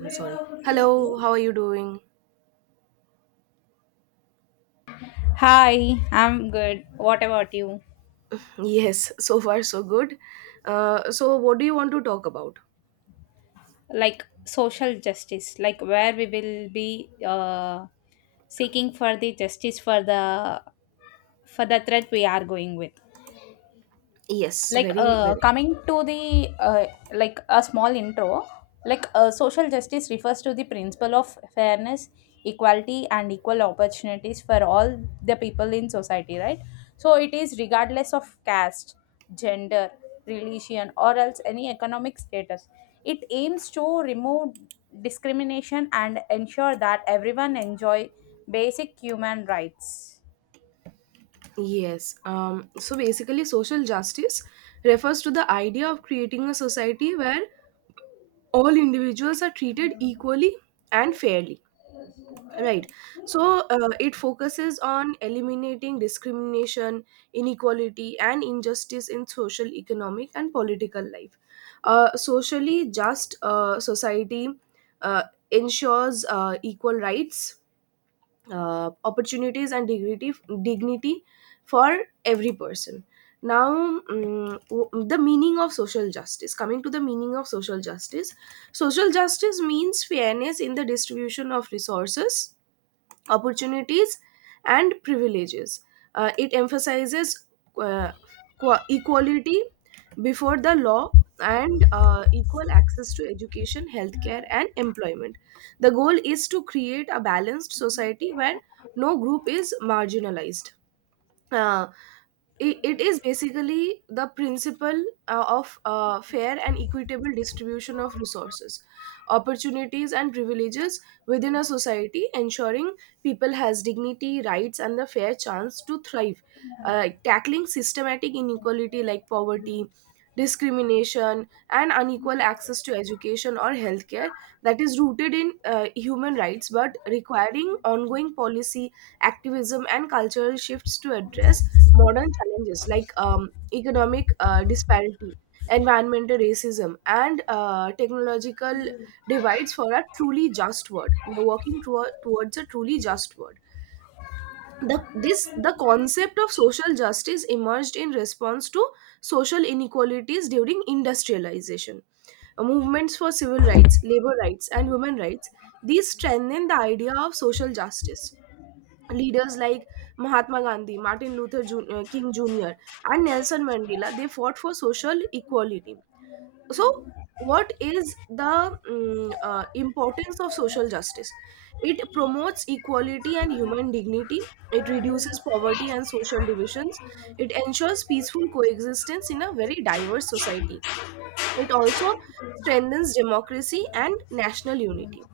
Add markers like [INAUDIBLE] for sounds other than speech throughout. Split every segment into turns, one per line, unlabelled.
I'm sorry. Hello, how are you doing?
Hi, I'm good. What about you?
Yes, [LAUGHS] so far so good. So what do you want to talk about?
Like social justice, like where we will be seeking for the justice for the threat we are going with.
Yes, very, very.
Coming to the like a small intro, social justice refers to the principle of fairness, equality and equal opportunities for all the people in society, right? So it is regardless of caste, gender, religion or else any economic status. It aims to remove discrimination and ensure that everyone enjoy basic human rights.
Yes. So basically, social justice refers to the idea of creating a society where all individuals are treated equally and fairly. Right. So it focuses on eliminating discrimination, inequality, and injustice in social, economic, and political life. Socially just society uh, ensures equal rights, opportunities, and dignity for every person. Now, the meaning of social justice. Coming to the meaning of social justice means fairness in the distribution of resources, opportunities, and privileges. It emphasizes uh, equality before the law and equal access to education, healthcare, and employment. The goal is to create a balanced society where no group is marginalized. Uh, it is basically the principle of fair and equitable distribution of resources, opportunities, and privileges within a society, ensuring people has dignity, rights, and the fair chance to thrive, tackling systematic inequality like poverty, discrimination, and unequal access to education or healthcare, that is rooted in human rights but requiring ongoing policy, activism, and cultural shifts to address modern challenges like economic disparity, environmental racism, and technological divides for a truly just world. We are working towards a truly just world. The concept of social justice emerged in response to social inequalities during industrialization. Movements for civil rights, labor rights, and women rights, these strengthen the idea of social justice. Leaders like Mahatma Gandhi, Martin Luther King Jr., and Nelson Mandela, they fought for social equality. So, what is the importance of social justice? It promotes equality and human dignity. It reduces poverty and social divisions. It ensures peaceful coexistence in a very diverse society. It also strengthens democracy and national unity.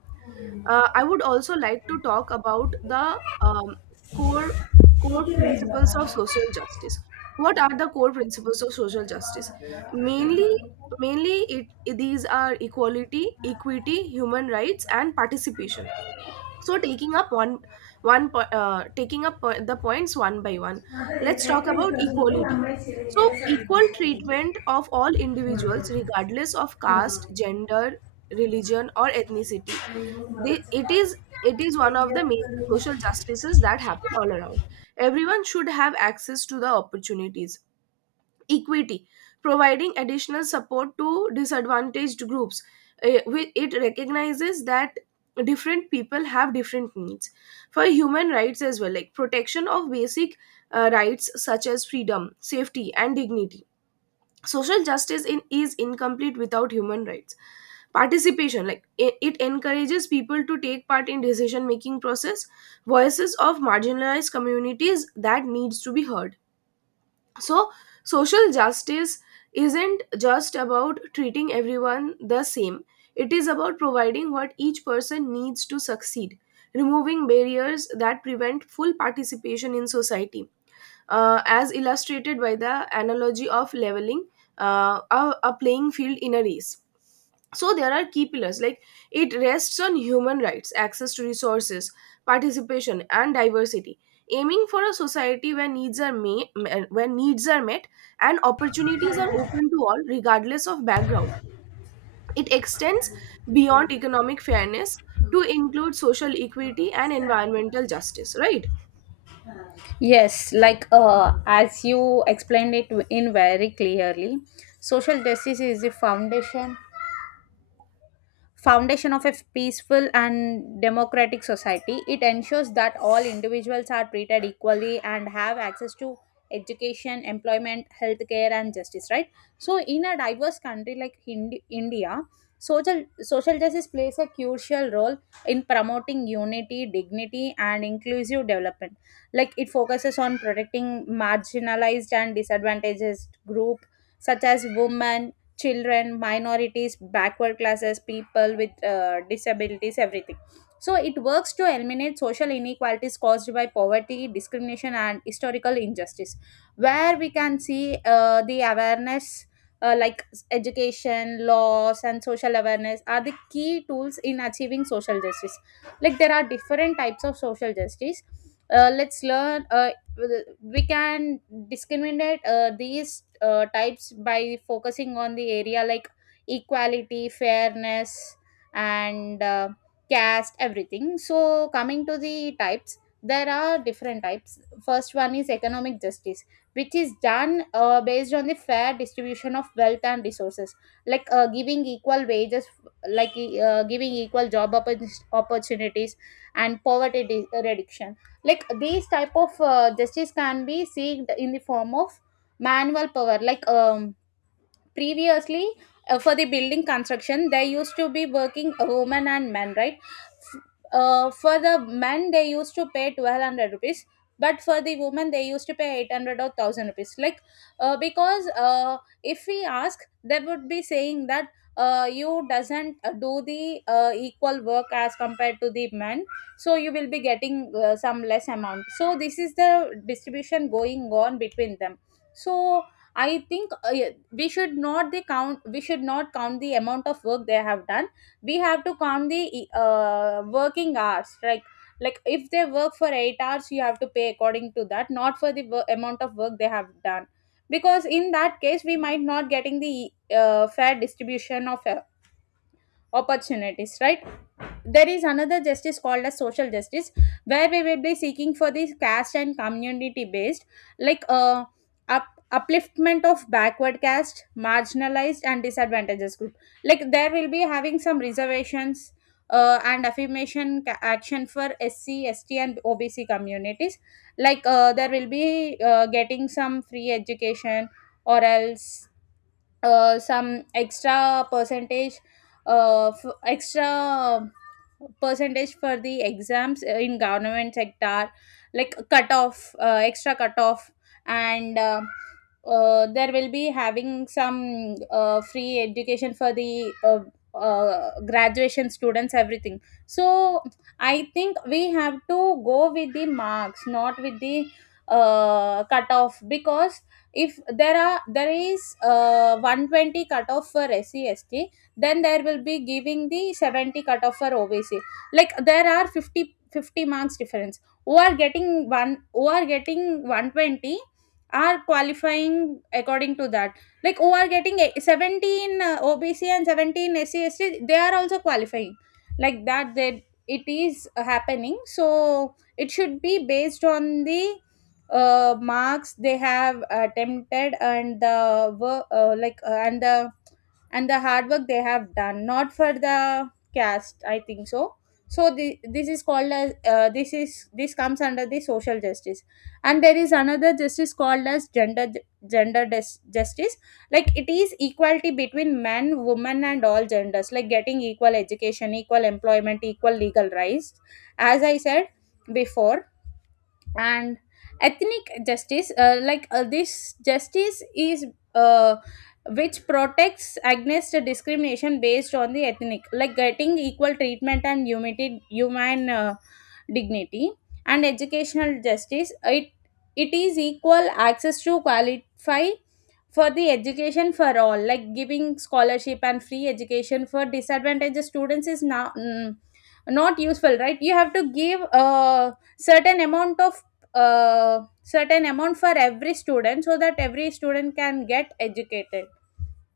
I would also like to talk about the core core principles of social justice. What are the core principles of social justice? Mainly, mainly, these are equality, equity, human rights, and participation. So taking up the points one by one. Let's talk about equality. So equal treatment of all individuals, regardless of caste, gender, religion, or ethnicity. They, it is it is one of the major social justices that happen all around. Everyone should have access to the opportunities. Equity, providing additional support to disadvantaged groups. It recognizes that different people have different needs. For human rights as well, like protection of basic rights such as freedom, safety, and dignity. Social justice is incomplete without human rights. Participation, like it encourages people to take part in decision making process. Voices of marginalized communities that needs to be heard. So social justice isn't just about treating everyone the same. It is about providing what each person needs to succeed, removing barriers that prevent full participation in society. As illustrated by the analogy of leveling uh, a a playing field in a race. So there are key pillars, like it rests on human rights, access to resources, participation, and diversity, aiming for a society where needs are met, and opportunities are open to all, regardless of background. It extends beyond economic fairness to include social equity and environmental justice. Right.
Yes, like as you explained it in very clearly, social justice is the foundation of a peaceful and democratic society. It ensures that all individuals are treated equally and have access to education, employment, healthcare, and justice. Right. So, in a diverse country like Hind- India, social justice plays a crucial role in promoting unity, dignity, and inclusive development. Like it focuses on protecting marginalized and disadvantaged group such as women, children, minorities, backward classes, people with disabilities, everything. So it works to eliminate social inequalities caused by poverty, discrimination, and historical injustice, where we can see the awareness. Like education laws and social awareness are the key tools in achieving social justice. Like there are different types of social justice. Let's learn We can discriminate these types by focusing on the area like equality, fairness and caste, everything. So coming to the types, there are different types. First one is economic justice, which is done based on the fair distribution of wealth and resources, like giving equal wages, like giving equal job oppo- opportunities and poverty de- reduction. Like these type of justice can be seeked in the form of manual power, like previously for the building construction they used to be working women and men, right? F- for the men they used to pay 1200 rupees, but for the women they used to pay 800 or 1000 rupees. Because if we ask they would be saying that you doesn't do the equal work as compared to the men, so you will be getting some less amount. So this is the distribution going on between them. So I think yeah, we should not the count. We should not count the amount of work they have done. We have to count the e, working hours. Right, like if they work for 8 hours, you have to pay according to that, not for the wo- amount of work they have done. Because in that case, we might not getting the e, fair distribution of opportunities, right? There is another justice called as social justice, where we will be seeking for this caste and community based, like up, upliftment of backward caste, marginalized and disadvantages group. Like there will be having some reservations and affirmation ca- action for SC, ST and OBC communities. Like there will be getting some free education or else some extra percentage, f- extra percentage for the exams in government sector, like cut off, extra cut off. And there will be having some free education for the graduation students, everything. So I think we have to go with the marks, not with the cutoff. Because if there is 120 cutoff for SC, then there will be giving the 70 cutoff for OBC. Like there are 50 50 marks difference. Who are getting one, who are getting 120 are qualifying according to that. Like who are getting a- 17 OBC and 17 SC, they are also qualifying. Like that they it is happening. So it should be based on the marks they have attempted and the work, and the hard work they have done, not for the caste, I think so. So this is called as this is this comes under the social justice. And there is another justice called as gender dis- justice. Like it is equality between men, women and all genders, like getting equal education, equal employment, equal legal rights, as I said before. And ethnic justice, this justice is uh, which protects against discrimination based on the ethnic, like getting equal treatment and humanity, human dignity. And educational justice, it is equal access to qualify for the education for all, like giving scholarship and free education for disadvantaged students is now not useful, right? You have to give a certain amount of certain amount for every student so that every student can get educated.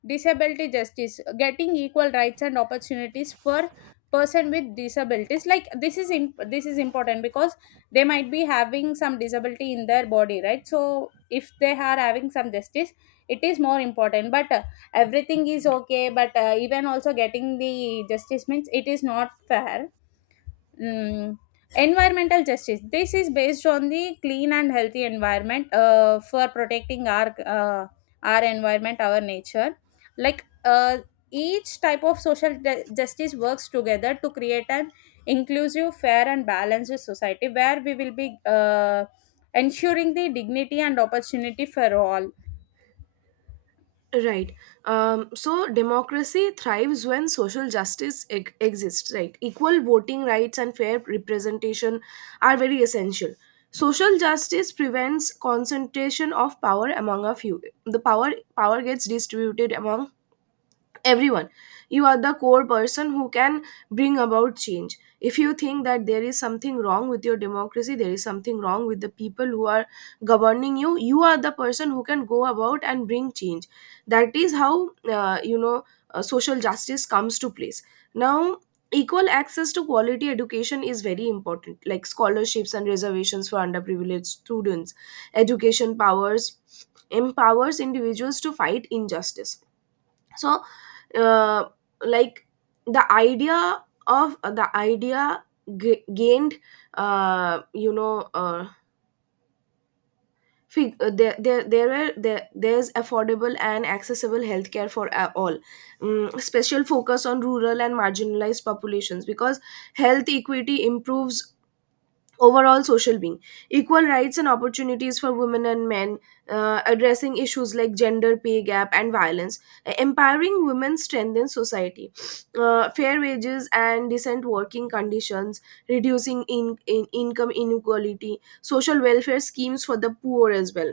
Disability justice, getting equal rights and opportunities for person with disabilities. Like this is imp- this is important because they might be having some disability in their body, right? So if they are having some justice, it is more important. But everything is okay, but even also getting the justice means it is not fair. Mm, Environmental justice. This is based on the clean and healthy environment for protecting our environment, our nature. Like each type of social ju- justice works together to create an inclusive, fair, and balanced society where we will be ensuring the dignity and opportunity for all.
Right. So democracy thrives when social justice exists, right? Equal voting rights and fair representation are very essential. Social justice prevents concentration of power among a few. The power gets distributed among everyone. You are the core person who can bring about change. If you think that there is something wrong with your democracy, there is something wrong with the people who are governing you, you are the person who can go about and bring change. That is how social justice comes to place. Now, equal access to quality education is very important, like scholarships and reservations for underprivileged students. Education powers empowers individuals to fight injustice. So, uh, like the idea gained you know fig- there, there there were there, there's affordable and accessible healthcare for all. Mm, special focus on rural and marginalized populations, because health equity improves overall social being. Equal rights and opportunities for women and men, addressing issues like gender pay gap and violence. Uh, empowering women strengthens society. Fair wages and decent working conditions, reducing in income inequality. Social welfare schemes for the poor as well,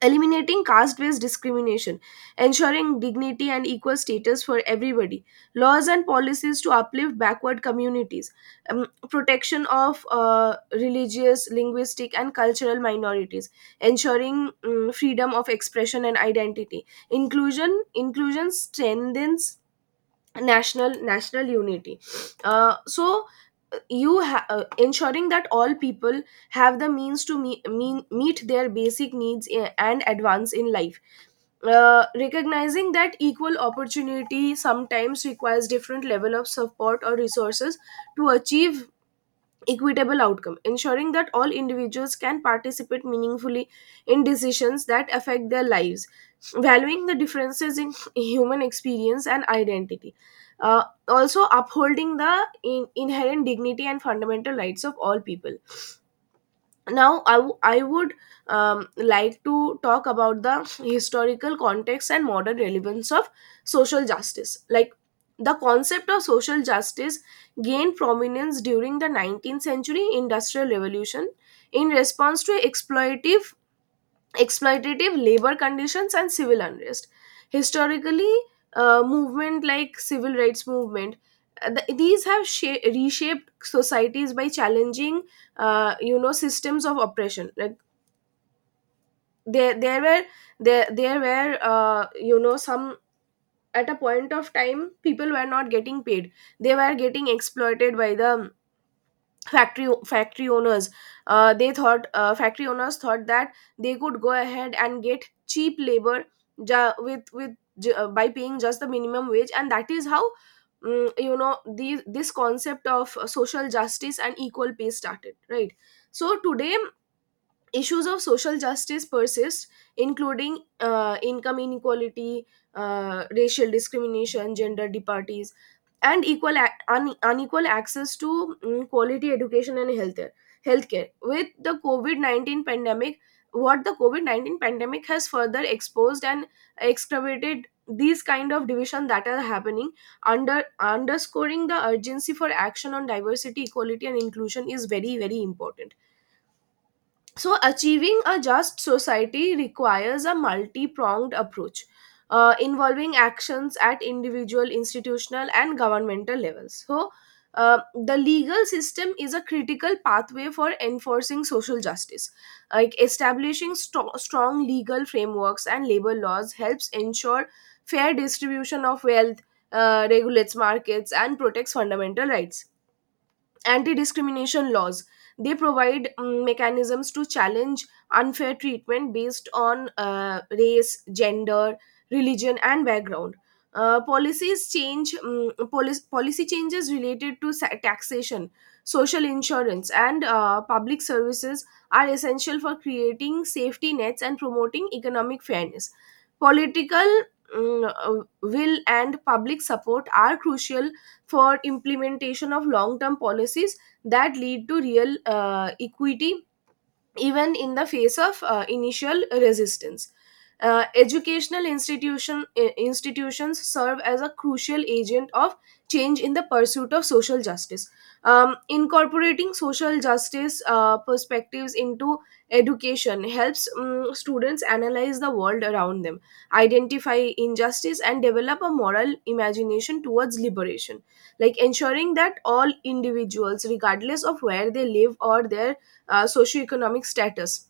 eliminating caste based discrimination, ensuring dignity and equal status for everybody, laws and policies to uplift backward communities, protection of religious, linguistic, and cultural minorities, ensuring freedom of expression and identity. Inclusion strengthens national unity. Uh, so ensuring that all people have the means to meet their basic needs and advance in life, recognizing that equal opportunity sometimes requires different level of support or resources to achieve equitable outcome, ensuring that all individuals can participate meaningfully in decisions that affect their lives, valuing the differences in [LAUGHS] human experience and identity. Uh, also, upholding the inherent dignity and fundamental rights of all people. Now I would like to talk about the historical context and modern relevance of social justice. Like, the concept of social justice gained prominence during the 19th century industrial revolution, in response to exploitive exploitative labor conditions and civil unrest. Historically, movement like civil rights movement, these have reshaped societies by challenging systems of oppression. Like, there there were there there were you know some at a point of time, people were not getting paid. They were getting exploited by the factory owners. Uh, they thought factory owners thought that they could go ahead and get cheap labor, with by paying just the minimum wage. And that is how, mm, you know the this concept of social justice and equal pay started, right? So today issues of social justice persist, including income inequality, racial discrimination, gender disparities, and unequal access to quality education and healthcare. Healthcare with the COVID 19 pandemic, what the COVID 19 pandemic has further exposed and excavated these kind of division that are happening, underscoring the urgency for action on diversity, equality, and inclusion is very very important. So, achieving a just society requires a multi pronged approach, involving actions at individual, institutional, and governmental levels. So, the legal system is a critical pathway for enforcing social justice. Like establishing strong legal frameworks and labor laws helps ensure fair distribution of wealth, regulates markets, and protects fundamental rights. Anti-discrimination laws, they provide mechanisms to challenge unfair treatment based on race, gender, religion, and background. Uh, policies change mm, policy, policy changes related to taxation, social insurance, and public services are essential for creating safety nets and promoting economic fairness. Political, will and public support are crucial for implementation of long term policies that lead to real equity, even in the face of initial resistance. Institutions serve as a crucial agent of change in the pursuit of social justice. Incorporating social justice perspectives into education helps students analyze the world around them, identify injustice, and develop a moral imagination towards liberation. Like ensuring that all individuals, regardless of where they live or their socioeconomic status,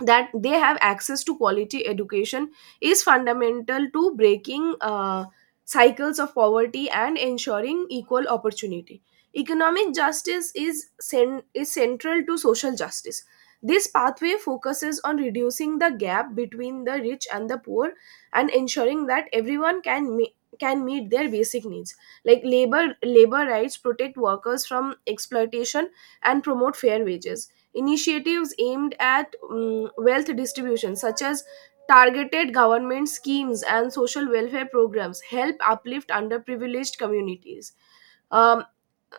that they have access to quality education is fundamental to breaking cycles of poverty and ensuring equal opportunity. Economic justice is is central to social justice. This pathway focuses on reducing the gap between the rich and the poor and ensuring that everyone can meet their basic needs. Like labor rights protect workers from exploitation and promote fair wages. Initiatives aimed at wealth distribution, such as targeted government schemes and social welfare programs, help uplift underprivileged communities. Um,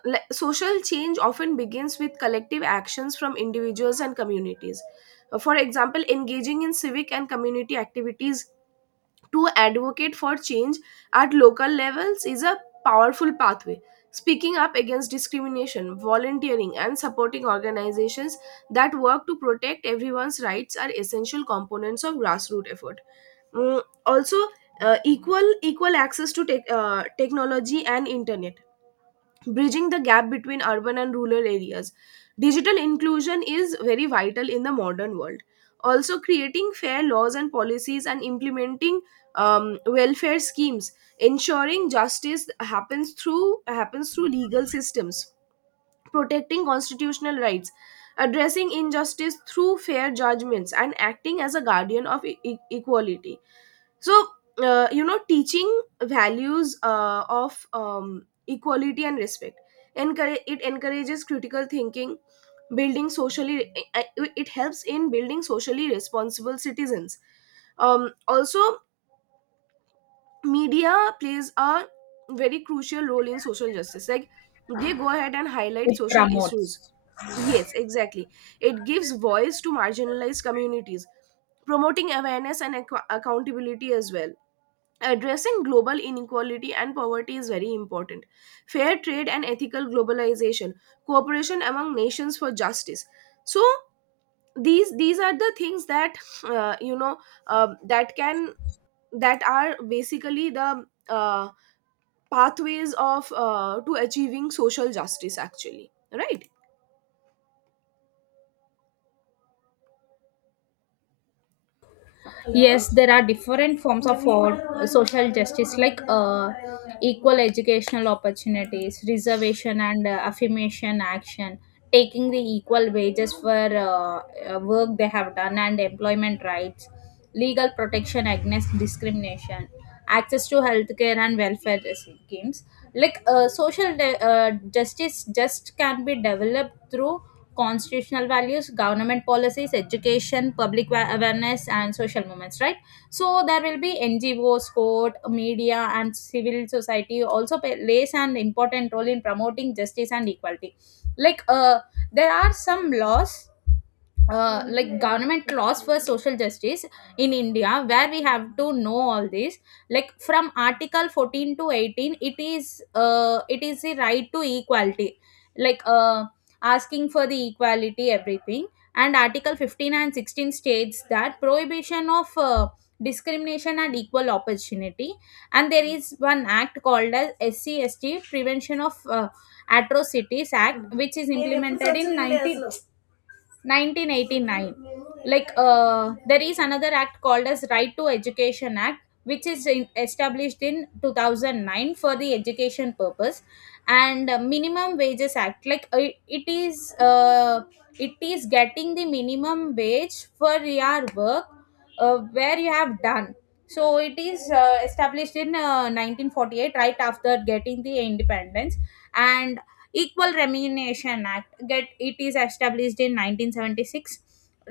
social change often begins with collective actions from individuals and communities. For example, engaging in civic and community activities to advocate for change at local levels is a powerful pathway. Speaking up against discrimination, volunteering, and supporting organizations that work to protect everyone's rights are essential components of grassroots effort. Mm, also, equal access to technology and internet, bridging the gap between urban and rural areas. Digital inclusion is very vital in the modern world. Also, creating fair laws and policies and implementing welfare schemes, ensuring justice happens through legal systems, protecting constitutional rights, addressing injustice through fair judgments, and acting as a guardian of equality. So teaching values of equality and respect. It encourages critical thinking, building socially it helps in building socially responsible citizens. Also, media plays a very crucial role in social justice, like they go ahead and highlight social issues. Yes, exactly. It gives voice to marginalized communities, promoting awareness and accountability as well. Addressing global inequality and poverty is very important. Fair trade and ethical globalization, cooperation among nations for justice. So these are the things that uh, you know that can, that are basically the pathways of to achieving social justice, actually, right?
Yes, there are different forms of social justice, like equal educational opportunities, reservation and affirmation action, taking the equal wages for work they have done, and employment rights, legal protection against discrimination, access to healthcare and welfare schemes. Like social de- justice just can be developed through constitutional values, government policies, education, public wa- awareness, and social movements, right? So there will be NGOs, court, media, and civil society also play- plays an important role in promoting justice and equality. Like there are some laws, like government laws for social justice in India, where we have to know all this. Like from article 14 to 18, it is the right to equality, like asking for the equality, everything. And article 15 and 16 states that prohibition of discrimination and equal opportunity. And there is one act called as SCST prevention of atrocities act, which is implemented in 19 1989. Like there is another act called as right to education act, which is in, established in 2009 for the education purpose. And minimum wages act, like it is uh, it is getting the minimum wage for your work where you have done. So it is established in 1948, right after getting the independence. And equal remuneration act, get it is established in 1976.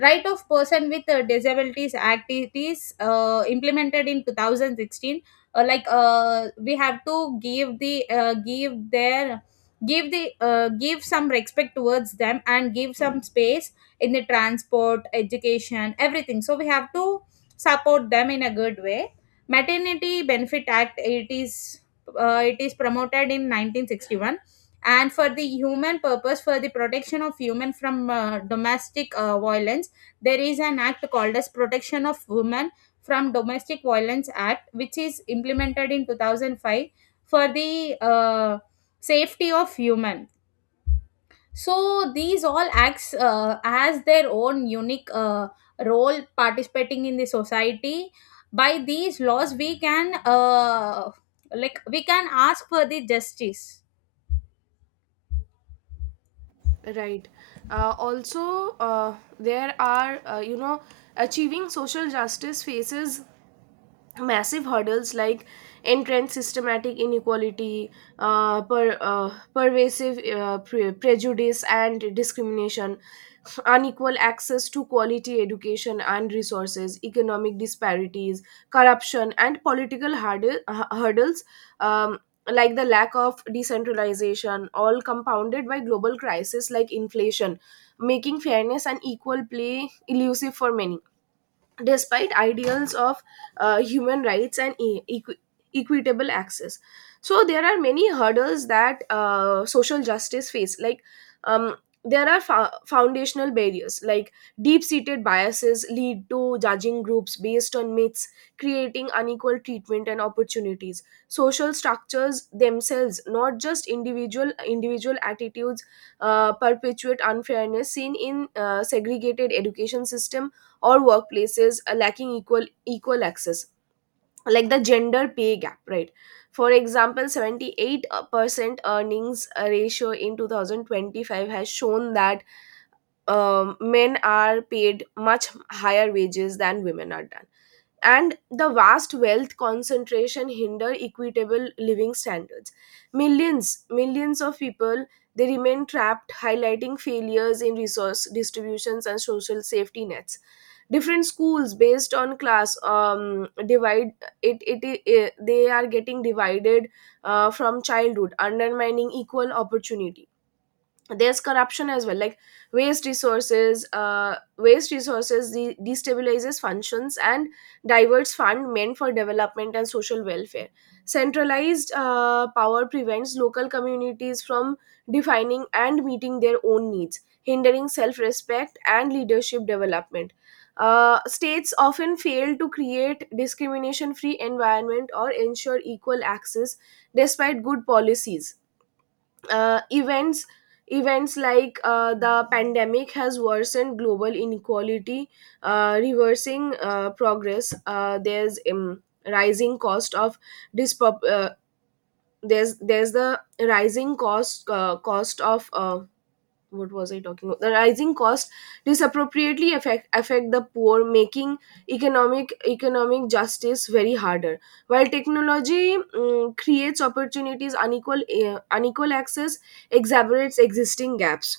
Right of person with disabilities act, it is implemented in 2016. We have to give the give their give the give some respect towards them and give some space in the transport, education, everything. So we have to support them in a good way. Maternity benefit act, it is promoted in 1961. And for the human purpose, for the protection of human from domestic violence, there is an act called as protection of women from domestic violence act, which is implemented in 2005 for the safety of human. So these all acts has their own unique role participating in the society. By these laws we can like we can ask for the justice.
Right. Also there are, achieving social justice faces massive hurdles, like entrenched systematic inequality, pervasive prejudice and discrimination, unequal access to quality education and resources, economic disparities, corruption, and political hurdles. Um, like the lack of decentralization, all compounded by global crises like inflation, making fairness and equal play elusive for many, despite ideals of human rights and equitable access. So there are many hurdles that social justice face, like um, there are foundational barriers, like deep-seated biases lead to judging groups based on myths, creating unequal treatment and opportunities. Social structures themselves, not just individual attitudes, perpetuate unfairness, seen in segregated education system or workplaces are lacking equal access, like the gender pay gap, right? For example, 78% earnings ratio in 2025 has shown that men are paid much higher wages than women are done. And the vast wealth concentration hinder equitable living standards. Millions of people, they remain trapped, highlighting failures in resource distributions and social safety nets. Different schools based on class divide, it, it, it they are getting divided from childhood, undermining equal opportunity. There's corruption as well, like waste resources destabilizes functions and diverts fund meant for development and social welfare. Centralized power prevents local communities from defining and meeting their own needs, hindering self-respect and leadership development. States often fail to create discrimination-free environment or ensure equal access despite good policies. uh, events Events like the pandemic has worsened global inequality, reversing progress. There's rising cost of dispop- uh, there's the rising cost cost of what was I talking about? The rising cost disappropriately affect the poor, making economic justice very harder. While technology creates opportunities, unequal access exacerbates existing gaps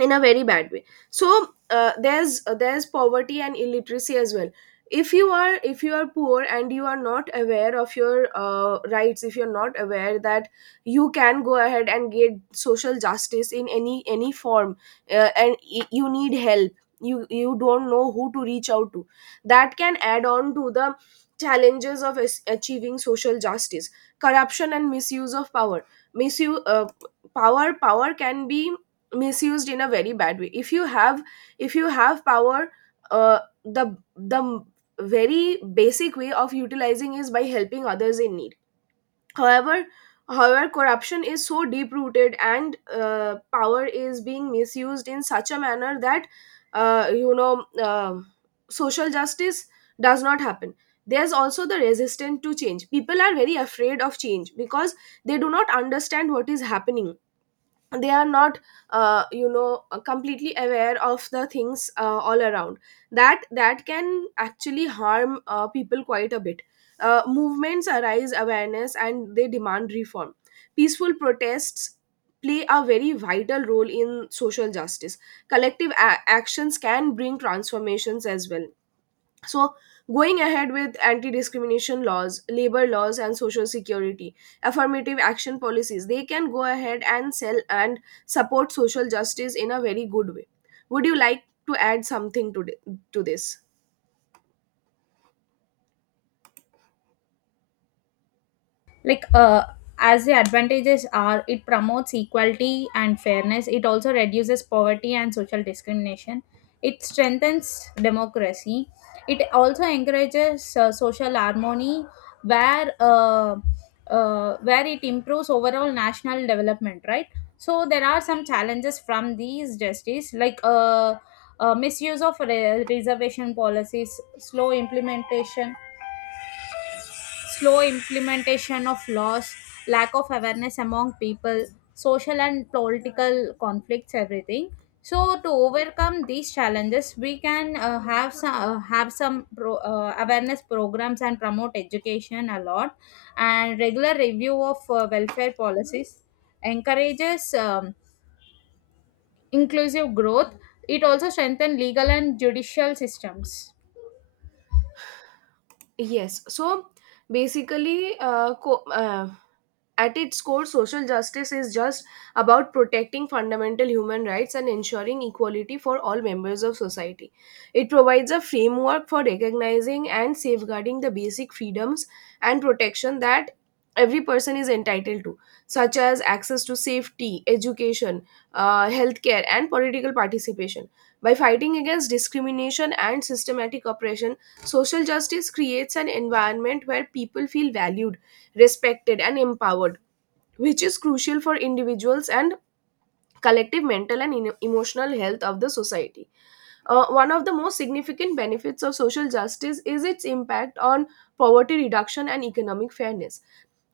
in a very bad way. So there's poverty and illiteracy as well. If you are poor and you are not aware of your rights, if you're not aware that you can go ahead and get social justice in any form, and you need help, you don't know who to reach out to, that can add on to the challenges of achieving social justice. Corruption and misuse of power, misuse power power can be misused in a very bad way. If you have power, uh, the very basic way of utilizing is by helping others in need. However, however, corruption is so deep rooted and power is being misused in such a manner that uh, you know um social justice does not happen. There's also the resistance to change. People are very afraid of change because they do not understand what is happening. They are not completely aware of the things all around. That can actually harm people quite a bit. Uh, movements arise awareness and they demand reform. Peaceful protests play a very vital role in social justice. Collective actions can bring transformations as well. So, going ahead with anti discrimination laws, labor laws, and social security, affirmative action policies, they can go ahead and sell and support social justice in a very good way. Would you like to add something to, to this?
Like as the advantages are, it promotes equality and fairness. It also reduces poverty and social discrimination. It strengthens democracy. It also encourages social harmony, where uh, where it improves overall national development, right? So there are some challenges from these justice, like misuse of re- reservation policies, slow implementation of laws, lack of awareness among people, social and political conflicts, everything. So to overcome these challenges, we can have some awareness programs and promote education a lot, and regular review of welfare policies encourages inclusive growth. It also strengthens legal and judicial systems.
Yes. So basically, at its core, social justice is just about protecting fundamental human rights and ensuring equality for all members of society. It provides a framework for recognizing and safeguarding the basic freedoms and protection that every person is entitled to, such as access to safety, education, healthcare, and political participation. By fighting against discrimination and systematic oppression, social justice creates an environment where people feel valued, respected, and empowered, which is crucial for individuals and collective mental and emotional health of the society. One of the most significant benefits of social justice is its impact on poverty reduction and economic fairness.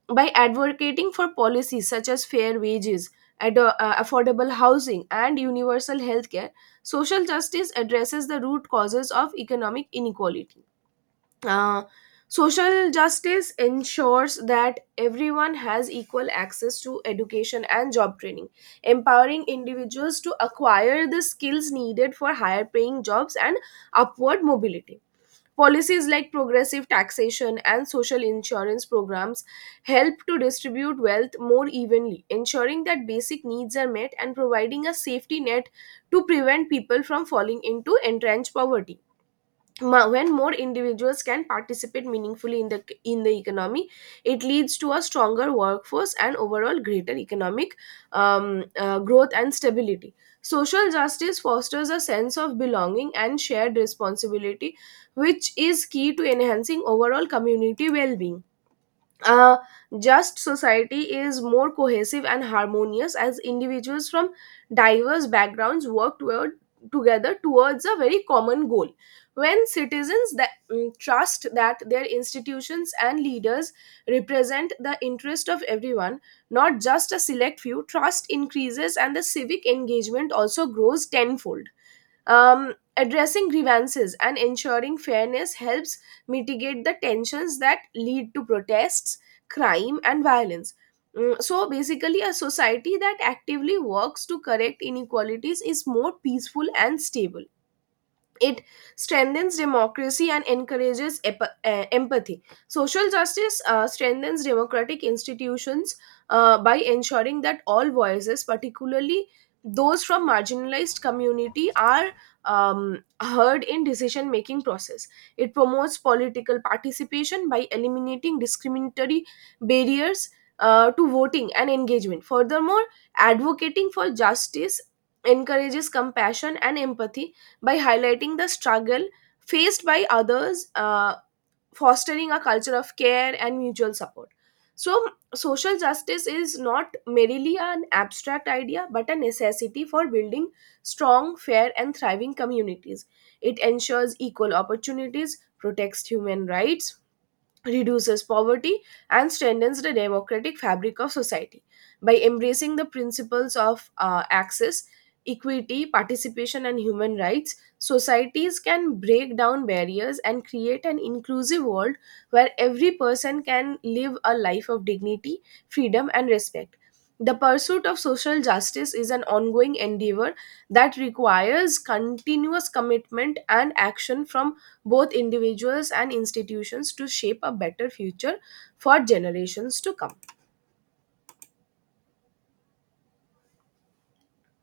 By advocating for policies such as fair wages, affordable housing, and universal health care, social justice addresses the root causes of economic inequality. uh, Social justice ensures that everyone has equal access to education and job training, empowering individuals to acquire the skills needed for higher paying jobs and upward mobility. Policies like progressive taxation and social insurance programs help to distribute wealth more evenly, ensuring that basic needs are met and providing a safety net to prevent people from falling into entrenched poverty. When more individuals can participate meaningfully in the economy, it leads to a stronger workforce and overall greater economic growth and stability. Social justice fosters a sense of belonging and shared responsibility, which is key to enhancing overall community well-being. A just society is more cohesive and harmonious as individuals from diverse backgrounds together towards a very common goal. When citizens that trust that their institutions and leaders represent the interest of everyone, not just a select few, trust increases and the civic engagement also grows tenfold. Addressing grievances and ensuring fairness helps mitigate the tensions that lead to protests, crime, and violence. So basically, a society that actively works to correct inequalities is more peaceful and stable. It strengthens democracy and encourages empathy. Social justice strengthens democratic institutions by ensuring that all voices, particularly those from marginalized community, are heard in decision making process. It promotes political participation by eliminating discriminatory barriers to voting and engagement. Furthermore, advocating for justice encourages compassion and empathy by highlighting the struggle faced by others, fostering a culture of care and mutual support. So, social justice is not merely an abstract idea but a necessity for building strong, fair, and thriving communities. It ensures equal opportunities, protects human rights, reduces poverty and strengthens the democratic fabric of society. By embracing the principles of access, equity, participation and human rights, societies can break down barriers and create an inclusive world where every person can live a life of dignity, freedom and respect. The pursuit of social justice is an ongoing endeavor that requires continuous commitment and action from both individuals and institutions, to shape a better future for generations to come.